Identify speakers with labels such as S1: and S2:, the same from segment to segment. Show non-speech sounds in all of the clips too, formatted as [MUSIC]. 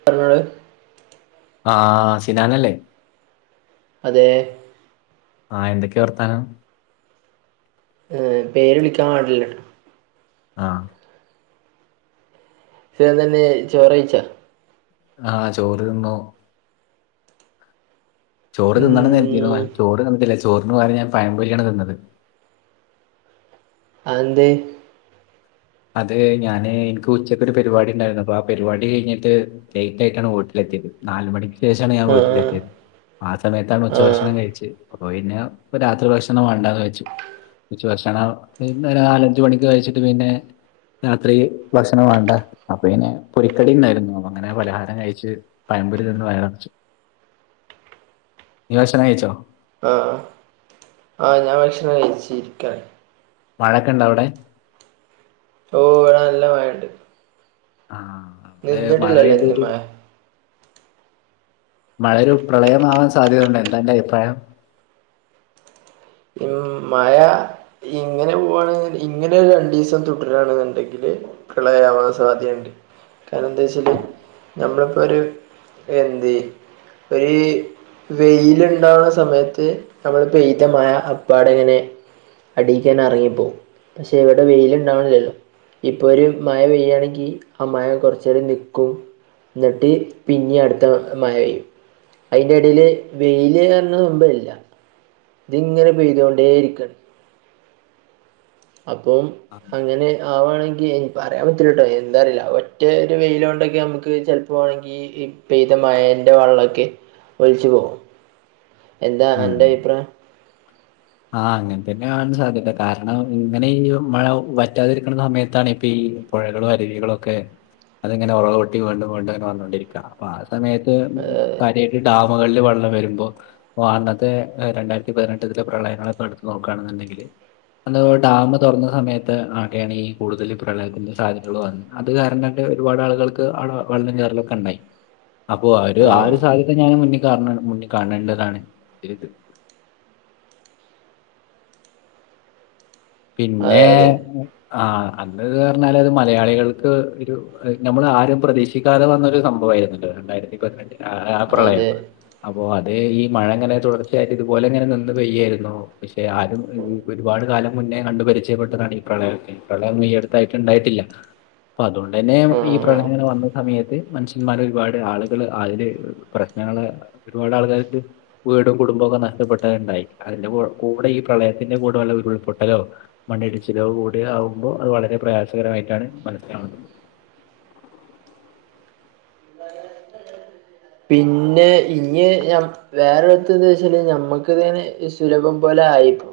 S1: [UNINTELLIGIBLE]
S2: ആഹ് സിനാദല്ലേ
S1: അതേ
S2: ആഹ് എന്തക്കെയാ വർത്താനം
S1: ഏഹ് പേര് വിളിക്കാൻ പാടില്ല ട്ടോ
S2: ആഹ്
S1: സുഖതന്നെ ചോറെയ്ച്ചാ
S2: ആഹ് ചോറ് ത് ന്നു ചോറ് തിന്നണം ന്ന് കെര് തീന്നു
S1: ഉം,
S2: ഞാൻ ചോറ് ത് ന്ന്ട്ട്ല്ല ചോറിന് പകരം ഞാൻ പഴം മ്പൊരിയാണ് തിന്നത്
S1: അതെന്തെ
S2: അത് ഞാന് ഇന്ക്ക് ഉച്ചക്ക് ര് പരിപാടി ഉണ്ടായിരുന്നു അപ്പൊ ആ പരിപാടി കഴിഞ്ഞിട്ട് ലേറ്റ് ആയിട്ടാണ് വീട്ടിലെത്തിയത് നാല് മണിക് ശേഷാണ് ഞാൻ
S1: ആ
S2: വീട്ടിലെത്തിയത് ആ സമയത്താണ്
S1: ആ
S2: ഉച്ചഭക്ഷണം കഴിച്ച് അപ്പൊ പിന്നെ ഇപ്പ രാത്രി ഭക്ഷണം വേണ്ടാന്ന് വെച്ചു ഉച്ച ഭക്ഷണം ങ്ങട്ട് നാലഞ്ച് മണിക്ക് കഴിച്ചിട്ട് പിന്നെ രാത്രി ഭക്ഷണം വേണ്ട അപ്പൊ പിന്നെ പൊരിക്കടി ണ്ടായിരുന്നു അങ്ങനെ പലഹാരം കഴിച്ച് പഴമ്പൊരി തിന്ന് വയററ്ച്ച് നീ ഭക്ഷണം കയ്ച്ചോ
S1: ആഹ് ആഹ് ഞാൻ ഭക്ഷണം രിക്കാ
S2: മഴക്കെ ണ്ട അവിടെ
S1: പ്പം വടെനല്ല മഴണ്ട്
S2: ആഹ് അവിടെ മഴ
S1: നിന്നിട്ടില്ലല്ലോ ഇന്ന്
S2: പെയ്തെരു
S1: മഴ
S2: മഴ രു ഒരു പ്രളയന്ന് വാൻ സാധ്യതയണ്ട എന്താ അന്റെ അയിപ്രായം
S1: ഉം മഴാ ഇങ്ങനെ പോവാണെങ്കിൽ ഇങ്ങനെ ഒരു രണ്ടീസം തുടരാണ്ന്ന്ണ്ടെങ്കില് പ്രളയ ആ വാൻ സാധ്യണ്ട് കാരണം എന്താ വെച്ചാല്
S2: ആ,
S1: നമ്മളിപ്പോ ഒരു എന്തേ ഒരു വെയിലുണ്ടാവ് ണ സമയത്ത് നമ്മള് പെയ്ത മഴ അപ്പാടെങ്ങനെ അടിക്കന്നെ ഇറങ്ങിപ്പോകും പക്ഷെ ഇവിടെ വെയിലുണ്ടാവ്ണില്ലല്ലോ ഇപ്പൊ ര് മഴ പെയ്യാണെങ്കി ആ മഴ കൊർച്ചേരം നിക്കും ന്നട്ട് പിന്നി അടുത്ത മാഴ യും അയിന്റെ എടീയില് വെയില് റ്ഞ്ഞ സമ്പ ഇല്ല ഇതിങ്ങനെ പെയ്തുകൊണ്ടേ ഇരിക്കാണ് അപ്പോ മ്
S2: ആ,
S1: അങ്ങനെ ആവാണെങ്കി നി പറയാൻ പറ്റില്ല കേട്ടോ എന്താറിയില്ല ഒറ്റ ഒരു ര് വെയിലോ ണ്ടൊക്കെ നമ്മക്ക് ചല്‌പ്പോവാണെങ്കി ഈ ഈ പെയ്ത മാഴന്റെ വള്ള ക്കെ ഒലിച്ച് പോവും എന്താ
S2: ഉം.
S1: അന്റെ അയിപ്രായം
S2: ആഹ് അങ്ങന്‌ തന്നെണ്സാധ്യല്ല കാരണം ഇങ്ങനെ ഈ മഴ വറ്റാതിരിക്കുന്ന സമയത്താണ് ഇപ്പൊ ഈ പുഴകളും അരുവികളും ഒക്കെ അത്ങ്ങനെ ഉറക് പൊട്ടി വീണ്ടും വീണ്ടു അങ്ങനെ വന്നോണ്ടിരിക്കാണ് അപ്പാ ആ സമയത്ത്
S1: അതെ
S2: കാര്യയിട്ട് ഡാമുകളില് വെള്ളം വരുമ്പോ പ്പോ അന്നത്തെ ഏഹ് രണ്ടായിരത്തി പതിനെട്ട് ലെ പ്രളയങ്ങളൊക്കെ എടുത്തു നോക്കുകയാണെന്നുണ്ടെങ്കില് അന്ന് ഡാം തുറന്ന സമയത്ത് ആ ടെ യാണ് ഈ കൂടുതൽ പ്രളയത്തിന്ന് സാധ്യതകൾ വന്ന് അത് കാരണം ട്ട് ഒരുപാട് ആളുകൾക്ക് ആവിടെ വെള്ളം ചാറലൊക്കെ ണ്ടായി അപ്പൊ ആര് ആ ഒരു സാധ്യത ഞാൻ മുന്നിൽ കാ മുന്നിൽ കാണേണ്ടതാണ്ത്
S1: അതെ
S2: പിന്നെ
S1: അതെ
S2: ആഹ് അന്ന്ത് പറഞ്ഞാൽ അത് മലയാളികൾക്ക് ഒരു നമ്മൾ ആരും പ്രതീക്ഷിക്കാതെ വന്നൊരു സംഭവയിരുന്ന് ട്ടോ രണ്ടായിരത്തി പതിനട്ടിൽ ആ ആപ്രളയം
S1: അതെ
S2: അപ്പോ അത് ഈ മഴങ്ങനെ തുടർച്ചയായിട്ട് ഇതുപോലെ ഇങ്ങനെ നിന്ന് പെയ്യായിരുന്നു പക്ഷെ ആരും ഒരുപാട് കാലം മുന്നേ കണ്ടു പരിചയപ്പെട്ടതാണ് ഈ പ്രളയ ക്കെ പ്രളയന്നും ഈ അടുത്തായിട്ട് ണ്ടായിട്ടില്ല അപ്പൊ അതുകൊണ്ട് തന്നെ
S1: ആ
S2: ഈ
S1: ആ.
S2: പ്രളയങ്ങനെ വന്ന സമയത്ത് മനുഷ്യന്മാര് ഒരുപാട് ആളുകൾ ആയില് പ്രക്നങ്ങള് ഒരുപാട് ആൾക്കാർക്ക് വീടും കുടുംബും ഒക്കെ നഷ്ടപ്പെട്ട ണ്ടായി അതിന്റെ കൂ കൂടെ ഈ പ്രളയത്തിന്റെ കൂടെ ഉള്ള ഉരുൾപ്പെ ട്ടലും മണ്ണിടിച്ചിലോ കൂടി ആകുമ്പോ അത് വളരെ പ്രയാസകരമായിട്ടാണ് മനസ്സിലാവുന്നത്
S1: പിന്നെ ഇഞ്ഞ് ഞാമ് വേറെത്ത് ന്താ വെച്ചാല് ഞമ്മക്ക് ഇങ്ങനെ ഈ സുലഭം പോലെ ആയേക്കും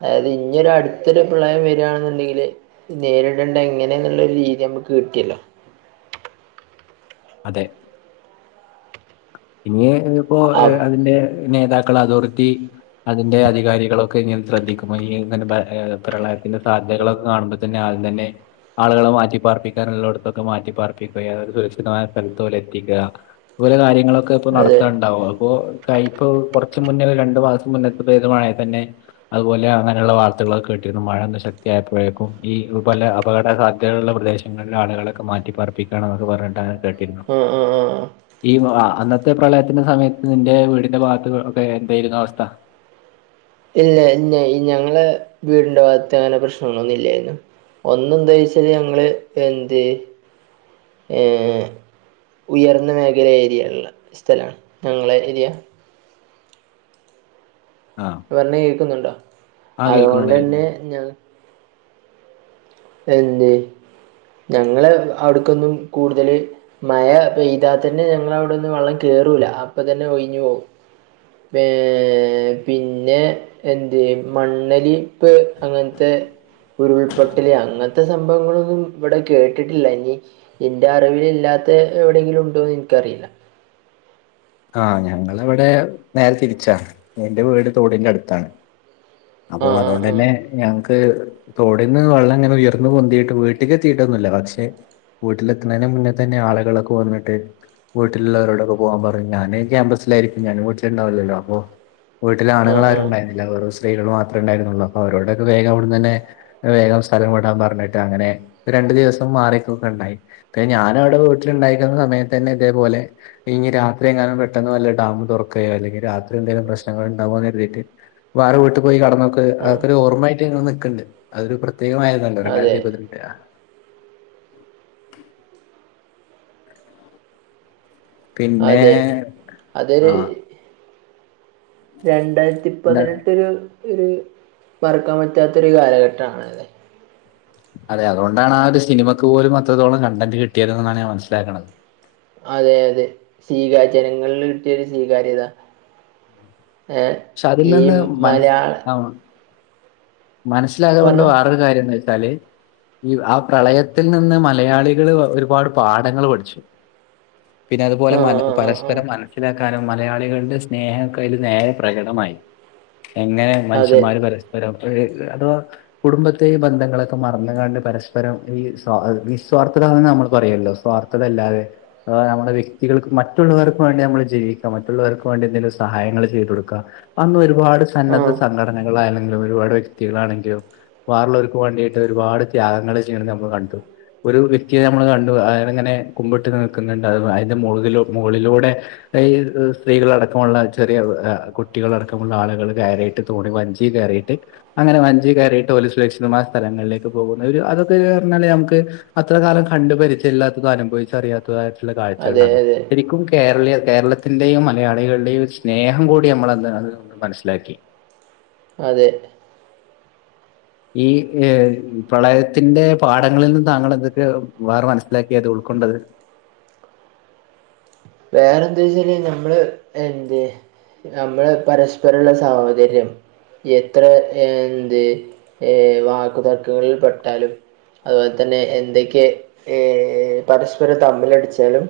S1: അതായത് ഇന്നെര് അടുത്തൊരു പ്രളയം വരാണ്ന്ന്ണ്ടെങ്കില് നേരിടേണ്ട എങ്ങനെയന്നുള്ളരു രീതി നമ്മുക്ക് കിട്ടിയല്ലോ
S2: അതെ ഇനി
S1: അ-
S2: ഇപ്പോഅതിന്റെ നേതാക്കൾ അതോറിറ്റി അതിന്റെ അധികാരികളൊക്കെ ഇങ്ങനെ ശ്രദ്ധിക്ക്പോ ഇനി ഇങ്ങനെ പ്രളയത്തിന്റെ സാധ്യതകളൊക്കെ കാണുമ്പോ തന്നെ ആദ്യം തന്നെ ആളുകളെ മാറ്റിപ്പാർപ്പിക്കാന നുള്ളോടത്തൊക്കെ മാറ്റിപ്പാർപ്പിക്കുക അ സുരക്ഷിതമായ സ്ഥലത്തോലെ എത്തിക്കുക ഓലെ കാര്യങ്ങളൊക്കെ ഇപ്പൊ
S1: അതെ
S2: നടത്ത്ണ്ണ്ടാവും അപ്പൊ തായിപ്പൊ കുറച്ച് മുന്നേ രണ്ടു മാസം മുന്നേത്തെ പെയ്ത മഴ തന്നെ അതുപോലെ അങ്ങനെയുള്ള വാർത്തകളൊക്കെ കേട്ടിട്ടും മഴൊന്ന് ശക്തിയപ്പോഴേക്കും ഈ പല അപകട സാധ്യതകളുള്ള പ്രദേശം ഇങ്ങനെള്ള ആളുകളൊക്കെ മാറ്റിപ്പാപ്പിക്കുകാണ് എന്നൊ പറഞ്ഞിട്ട അങ്ങനെ കേട്ടിരുന്നു
S1: ആഹ് ആഹ് ആഹ്
S2: ഈ അന്നത്തെ പ്രളയത്തിന്റെ സമയത്ത് നിന്റെ വീടിന്റെ ഭാഗത്ത് ഒക്കെ എന്തായിരുന്നു അവസ്ഥ
S1: ഇല്ല ഇ ഞങ്ങളെ വീടിന്റെ ഭാഗത്ത് അങ്ങനെ പ്രശ്നങ്ങളൊന്നുല്ലായിരുന്നു ഒന്ന് എന്തേച്ചല് ഞങ്ങള്ൾ എന്ത്യോ ഏ ഉയർന്ന മേഖല ഏരിയാണല്ലോ സ്ഥലമാണ് ഞങ്ങളെ ഏരിയ
S2: ആഹ്
S1: പറഞ്ഞത് കേക്കുന്നുണ്ടോ
S2: ആ കേൾക്കുന്നുണ്ട്
S1: അതുകൊണ്ട് ന്നെ
S2: കേൾക്കുന്നുണ്ട്.
S1: ഞ എന്തേ ഞങ്ങള് അവിടക്കൊന്നും കൂടുതല് മഴ പെയ്താ തന്നെ ഞങ്ങ അവിടൊന്ന് വെള്ളം കേറൂല അപ്പ തന്നെ ഒയിഞ് പോകും വേ പിന്നെ എന്ത് മണ്ണലിപ്പ് അങ്ങനത്തെ ഉരുൾപ്പൊ ല് അങ്ങനത്തെ സംഭവങ്ങളൊന്നും ഇവിടെ കേട്ടിട്ടില്ല ഇനി എന്റെ അറിവിലില്ലാത്ത എവിടെയെങ്കിലും ഉണ്ടോ എനിക്കറിയില്ല
S2: ആഹ് ഞങ്ങളവിടെ നേരെ തിരിച്ചാ എന്റെ വീട് തോടിന്റെ അടുത്താണ് അപ്പൊ
S1: ആ ആ ആ
S2: അതുകൊണ്ടന്നെ ഞങ്ങക്ക് തൊടിന്ന് വെള്ളം അങ്ങനെ ഉയർന്ന പൊന്തിട്ട് വീട്ട്ക്ക് എത്തിട്ടൊന്നുല്ല പക്ഷെ വീട്ടിലെത്ത്ണിൻ്റെ മുന്നെ തന്നെ ആളുകളൊക്കെ വന്നിട്ട് വീട്ടിലുള്ളവരോടൊക്കെ പോകാൻ പറഞ്ഞ ഞാന്ൻ ക്യാമ്പസിലായിരിക്കും ഞാൻ വീട്ടിലണ്ടാവില്ലല്ലോ അപ്പൊ വീട്ടില
S1: ആ
S2: ആണുങ്ങൾ
S1: ആ
S2: ആരുണ്ടായിരുല്ല ല്ല വെറും സ്ത്രീകൾ മാത്രേ ഉണ്ടായിരുന്നുള്ള അപ്പ അവരോൊക്കെ വേഗംവിടന്ന് തന്നെ വേഗം സ്ഥലം വിടാൻ പറഞ്ഞിട്ട് അങ്ങനെ രണ്ടു ദിവസം മാറിക്കൊ ഒക്കെ ഉണ്ടായി ഇപ്പ ഞാനും അവിടെ വീട്ടില ഉണ്ടായിരുന്ന സമയത്ത് തന്നെ ഇതേപോലെ ഇഞ്ഞി രാ ത്രി എങ്ങാനും പെട്ടെന്ന്ല്ല ഡാം തുറക്കയോ അല്ലെങ്കി രാത്രി എന്തെലും പ്രശ്നങ്ങൾണ്ടകോ ന്ന് കരുതിട്ട് വേറെ വീട്ട്ക്ക് പോയി കടന്നോക്കക്ക്
S1: ആ
S2: അതൊക്കൊരു ഓർമ്മമായിട്ട് ങ്ങനെ നിൽക്ണ്ട് അതൊരു പ്രത്യേകമായ അത്
S1: അതെ
S2: രണ്ടായിരത്തിപന്ത്രണ്ടിലേയാ പിന്നെ
S1: അതെ
S2: ആ
S1: അതൊരു രണ്ടായിരത്തി
S2: എന്താ
S1: പതിനെട്ട്ഒരു ഒരു മറക്കാൻ പറ്റാത്ത ഒരു കാലഘട്ടാണത്
S2: അതെ അതുകൊണ്ടാണ് ആ ഒരു സിനിമയ്ക്ക് പോലും അത്രത്തോളം കണ്ടന്റ് കിട്ടിയതെന്നാണ് ഞാൻ മനസ്സിലാക്കണത്
S1: അതെ അതെ സ്വീകാര്യ ജനങ്ങളിൽ കിട്ടിയരു സ്വീകാര്യതാ
S2: പക്ഷെ അതിൽ
S1: ഏഈ
S2: നിന്ന്
S1: മലയാള
S2: മനസ്സിലായത് കൊണ്ട്
S1: പറഞ്ഞോ
S2: വേറൊരു കാര്യം എന്ന് വച്ച വച്ചാല് ഈ ആ പ്രളയത്തിൽ നിന്ന് മലയാളികള് ഒരുപാട് പാഠങ്ങൾ പഠിച്ചു പിന്നെ അതുപോലെ മ
S1: ആഹ് ആഹ് ആഹ് ആഹ്
S2: പരസ്പരം മനസ്സി മനസ്സിലാക്കാനും മലയാളികളുടെ സ്നേഹക്കെ അയില് നേരെ പ്രകടമായി എങ്ങനെ
S1: അതെ
S2: മനുഷ്യന്മാര് പരസ്പരം ഒരു അഥവാ കുടുംബത്തെയും ബന്ധങ്ങളൊക്കെ മറന്നുകണ്ട് പരസ്പരം ഈ സ് വിസ്വാർത്ഥത ന്ന് നമ്മൾ പറയല്ലോ സ്വാർ തതല്ലാതെ നമ്മുടെ വ്യക്തികൾക്ക് മറ്റുള്ളവർക്ക് വേണ്ടി നമ്മള് ജീവിക്കാം മറ്റുള്ളവർക്ക് വേണ്ടി എന്തെങ്കിലും സഹായങ്ങൾ ചെയ്തു കൊടുക്കാ അന്ന് ഒരുപാട് സന്നദ്ധ
S1: ആഹ്
S2: സംഘടനകളായാലും ആല്ലെങ്കിലും ഒരുപാട് വ്യക്തികളാണെങ്കിലും വേറള്ളോൽക്ക് വേണ്ടിയിട്ട് ഒരുപാട് ത്യാഗങ്ങള്ൾ ചെയ്യണത് നമ്മൾ കണ്ടു ഒരു വ്യക്തിയെ നമ്മൾ കണ്ടു അയാളിങ്ങനെ കുമ്പിട്ട് നിൽക്കുന്നുണ്ട് അ അതിന്റെ മുകളില മുകളിലൂടെ ഈ സ്ത്രീകളടക്കമുള്ള ചെറിയ കുട്ടികളടക്കമുള്ള ആളുകൾ കയറിയിട്ട് തോണി വഞ്ചി കയറിയിട്ട് അങ്ങനെ വഞ്ചി കയറിയിട്ട് ഓല് സുരക്ഷിതമായ സ്ഥലങ്ങളിലേക്ക് പോകുന്ന ഒരു അതൊക്കെ പറഞ്ഞാല് നമുക്ക് അത്ര കാലം കണ്ട് പരിചയല്ലാത്തത് അനുഭവിച്ച് അറിയാത്തതായിട്ടുള്ള
S1: അതെ
S2: കാഴ്ചകളാണ്
S1: അതെ
S2: ശരിക്കും കേരളീയ കേരളത്തിന്റെയും മലയാളികളുടെയും സ്നേഹം കൂടി നമ്മളന്ന് മനസ്സിലാക്കി.
S1: അതെ
S2: ഈ പ്രളയത്തിന്റെ പാഠങ്ങളിൽ നിന്ന് താങ്കൾ എന്തൊക്കെ വേറെ മനസ്സിലാക്കിയത് ഉൾക്കൊണ്ടത്?
S1: വേറെന്താ വെച്ചാല് നമ്മള് എന്ത് നമ്മള് പരസ്പരമുള്ള സാഹോദര്യം എത്ര എന്ത് ഏ വാക്കുതർക്കങ്ങളിൽ പെട്ടാലും അതുപോലെ തന്നെ എന്തൊക്കെ പരസ്പരം തമ്മിലടിച്ചാലും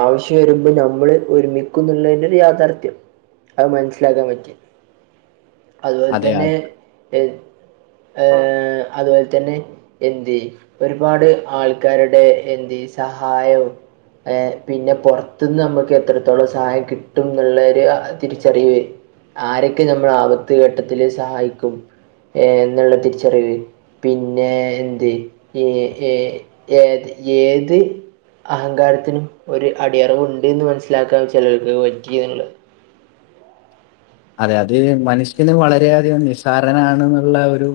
S1: ആവശ്യ വരുമ്പോ നമ്മള് ഒരുമിക്കുന്നുള്ളതിന്റെ ഒരു യാഥാർത്ഥ്യം അത് മനസ്സിലാക്കാൻ പറ്റി. അതുപോലെ
S2: അതെ
S1: തന്നെ ഏ ഏ അതുപോലെ തന്നെ എന്തി ഒരുപാട് ആൾക്കാരുടെ എന്ത് സഹായവും ഏഹ് പിന്നെ പുറത്തുന്ന് നമുക്ക് എത്രത്തോളം സഹായം കിട്ടും എന്നുള്ളരു തിരിച്ചറിവ്. ആരൊക്കെ നമ്മൾ ആപത്ത് ഘട്ടത്തിൽ സഹായിക്കും ഏ എന്നുള്ള തിരിച്ചറിവ്. പിന്നെ എന്ത് ഏ ഏ ഏത് ഏത് അഹങ്കാരത്തിനും ഒരു അടിയറവുണ്ട് എന്ന് മനസ്സിലാക്കാൻ ചിലർക്ക് പറ്റിയതുണ്ട്
S2: അതെ അത് മനുഷ്യന് വളരെയധികം നിസാരനണെന്നുള്ള ഒരു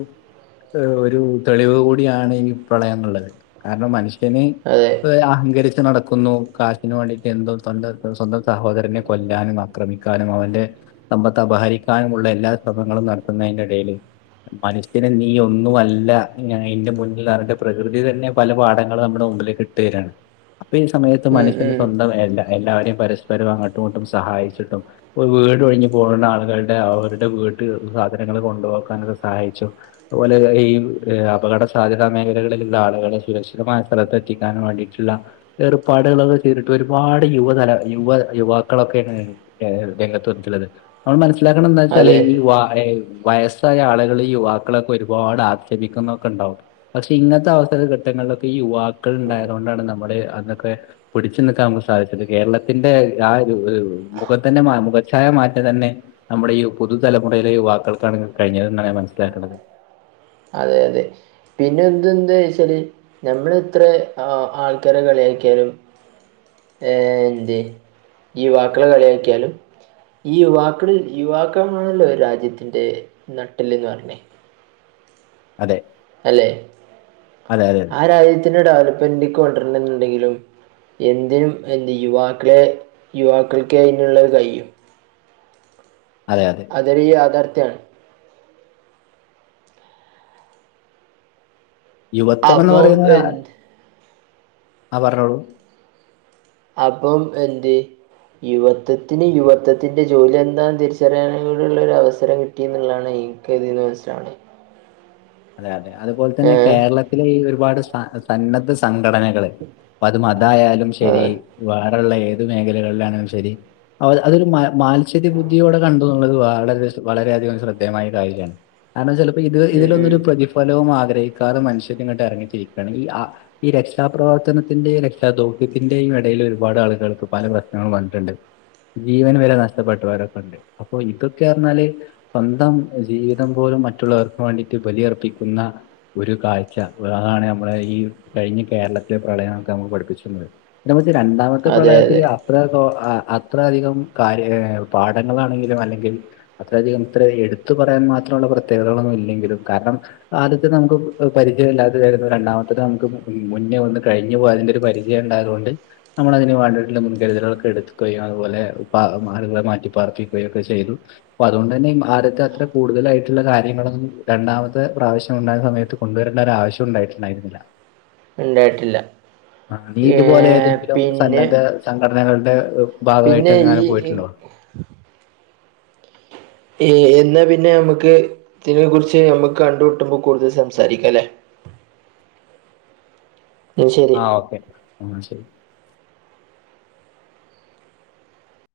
S2: ഒരു തെളിവ് കൂടിയാണ് ഇനി പ്രളയന്നുള്ളത് കാരണം മനുഷ്യ
S1: അതെ
S2: ഇപ്പോ അഹങ്കരിച്ച് നട കൊന്നു കാശിന് വേണ്ടിയിട്ട് എന്തോ സ്വന്ത സ്വന്തം സഹോദരനെ കൊല്ലാനും ആക്രമിക്കാനും അവന്റെ സമ്പത്ത് അപഹരിക്കാനുമുള്ള എല്ലാ ശ്രമങ്ങളും നടത്തുന്നതിന്റെ ഇടയില് മനുഷ്യന് നീ ഒന്നുമല്ല അവന്റെ മുന്നിൽ പ്രകൃതി തന്നെ പല പാഠങ്ങൾ നമ്മുടെ മുമ്പിലേക്ക് രാണ് അപ്പൊ ഈ സമയത്ത്
S1: ഉം
S2: മനുഷ്യന്
S1: ഉം
S2: സ്വന്തം വേണ്ട എല്ലാവരെയും പരസ്പരം അങ്ങോട്ടും ഇങ്ങോട്ടും സഹായിച്ചിട്ടും വീട് ഒഴിഞ്ഞ് പോകുന്ന ആളുകളുടെ അവരുടെ വീട്ടിൽ സാധനങ്ങള് കൊണ്ടുവെക്കാൻ അത് സഹായിച്ചു. അതുപോലെ ഈ അപകട സാധ്യതാ മേഖലകളിലുള്ള ആളുകളെ സുരക്ഷിതമായ സ്ഥലത്തെ എത്തിക്കാൻ വേണ്ടിയിട്ടുള്ള ഏർപ്പാടുകളൊക്കെ ചെയ്തിട്ട് ഒരുപാട് യുവതല യുവ യുവാക്കളൊക്കെ തന്ന ഏത് രംഗത്ത് വന്നിട്ടുള്ളത് നമ്മൾ മനസ്സിലാക്കണം എന്താ വെച്ചാല്
S1: അതെ
S2: ഈ വാ വയസ്സായ ആളുകൾ യുവാക്കളൊക്കെ ഒരുപാട് ആക്ഷേപിക്കുന്നൊക്കെ ഉണ്ടാവും. പക്ഷെ ഇങ്ങനത്തെ അവസര ഘട്ടങ്ങളിലൊക്കെ ഈ യുവാക്കൾ ഉണ്ടായതു കൊണ്ടാണ് നമ്മള് അന്നൊക്കെ പിടിച്ചു നിൽക്കാൻ നമുക്ക് സാധിച്ചത് കേരളത്തിന്റെ ആ മുഖത്തിന്റെ മുഖഛായ മാറ്റ തന്നെ നമ്മുടെ ഈ പുതുതലമുറയിലെ യുവാക്കുകൾക്കാണ് കഴിഞ്ഞതെന്നാണ് മനസ്സിലാക്കുന്നത്.
S1: അതെ അതെ. പിന്നെ എന്തെന്താ വെച്ചാല് നമ്മൾ ഇത്ര ആൾക്കാരെ കളിയാക്കിയാലും ഏഹ് എന്ത് യുവാക്കള് കളിയാക്കിയാലും ഈ യുവാക്കളിൽ യുവാക്കളണല്ലോ രാജ്യത്തിൻ്റെ നട്ടലന്ന് പറഞ്ഞേ.
S2: അതെ.
S1: അല്ലെ
S2: അതെ അതെ അതെ
S1: ആ രാജ്യത്തിന്റെ ഡെവലപ്മെന്റ്ലേക്ക് കൊണ്ടരെന്നുണ്ടെങ്കിലും എന്തിനും എന്ത് യുവാക്കളെ യുവാക്കൾക്ക് അതിനുള്ളത് കഴിയും.
S2: അതെ അതെ.
S1: അതരു യാഥാർത്ഥ്യമാണ്.
S2: യുവത്വം എന്ന്
S1: അപ്പം
S2: പറയുന്നത്
S1: എന്ത്
S2: ആ പറഞ്ഞോളൂ.
S1: അപ്പം എന്തേ യുവത്വത്തിന് യുവത്വത്തിന്റെ ജോലി എന്താെന്ന് തിരിച്ചറിയാനും കൂടിയുള്ള ഒരു അവസരം കിട്ടിയ എന്നുള്ളതാണ് കരിയറ് ബെസ്റ്റാണ്
S2: അതെ അതെ അതുപോലെ തന്നെ
S1: ഏ
S2: കേരളത്തിലെ ഈ ഒരുപാട് സ സന്നദ്ധ സംഘടനകള് അ അത് മതായാലും
S1: ആ
S2: ശരി വേറള്ള ഏതാ മേഖലകളിലാണെിലും ശരി അതൊരു മത്സര്യ ബുദ്ധിയോടെ കണ്ട എന്നുള്ളത് വള വളരെയധികം ശ്രദ്ധേമായ കാര്യമാണ് കാരണം ചിലപ്പോ ഇത്
S1: ഉം
S2: ഇതിലൊന്നരു
S1: ഉം
S2: ഫലവും ആഗ്രഹിക്കാതെ മനുഷ്യരി ഇങ്ങോട്ട് ഇറങ്ങി തിരിക്കയാണ് ഈ ഈ രക്ഷാപ്രവർത്തനത്തിന്റെയും രക്ഷാ ദൗത്യത്തിന്റെയും ഇടയിൽ ഒരുപാട് ആളുകൾക്ക് പല പ്രശ്നങ്ങളും വന്നിട്ടുണ്ട്. ജീവന് വരെ നഷ്ടപ്പെട്ടവരൊക്കെ ഉണ്ട് അപ്പൊ ഇതൊക്കെ പറഞ്ഞാല് സ്വന്തം ജീവിതം പോലും മറ്റുള്ളവർക്ക് വേണ്ടിട്ട് ബലിയർപ്പിക്കുന്ന ഒരു കാഴ്ച അതാണ് നമ്മളെ ഈ കഴിഞ്ഞ കേരളത്തിലെ പ്രളയങ്ങളൊക്കെ നമ്മക്ക്‌ പഠിപ്പിച്ചു തന്നത് ഇതമ്മക്ക് രണ്ടാമത്തെ
S1: അതെ
S2: പ്രളയത്തില്
S1: അതെ
S2: അത്ര തോ ആഹ് അത്ര അധികം കാര്യ ഏഹ് പാഠങ്ങളാണെങ്കിലും അല്ലെങ്കിൽ അത്രയധികം ഇത്ര എടുത്തു പറയാൻ മാത്രമുള്ള പ്രത്യേകതകളൊന്നും ഇല്ലെങ്കിലും കാരണം ആദ്യത്തെ നമുക്ക് പരിചയമില്ലാത്തതായിരുന്നു രണ്ടാമത്തെത് നമുക്ക് മുന്നേ വന്ന് കഴിഞ്ഞു പോയതിന്റെ ഒരു പരി യ്യണ്ടായതോണ്ട് നമ്മളതിന് വേണ്ടിയിട്ടുള്ള മുൻകരുതലുകളൊക്കെ എടുക്കുകയും അതുപോലെ പ മാളുകളെ മാറ്റി പാർപ്പിക്കുകയും ഒക്കെ ചെയ്തു അപ്പൊ അതുകൊണ്ട് തന്നെ ഈ ആദ്യത്തെ അത്ര കൂടുതലായിട്ടുള്ള കാര്യങ്ങളൊന്നും രണ്ടാമത്തെ പ്രാവശ്യം ഉണ്ടായ സമയത്ത് കൊണ്ടുവരേണ്ട ഒരാവശ്യം ഉണ്ടായിട്ടുണ്ടായിരുന്നില്ല.
S1: ഉണ്ടായിട്ടില്ല
S2: ആഹ് നീ
S1: ഏ
S2: ഇതുപോലെ ഏതെങ്കിലും
S1: പിന്നെ
S2: സന്നദ്ധ സംഘടനകളുടെ
S1: പിന്നെ
S2: ഭാഗമായിട്ടങ്ങാനും
S1: ഈ
S2: പോയിട്ടുണ്ടോ
S1: ഏഹ് എന്നാ പിന്നെ നമ്മുക്ക് ഇതിനെ കുറിച്ച് നമ്മുക്ക് കണ്ട് മുട്ടുമ്പോ കൂടുതൽ സംസാരിക്കാല്ലേ ഉം ശരി
S2: ആഹ് ഓക്കെ ആഹ് ശരി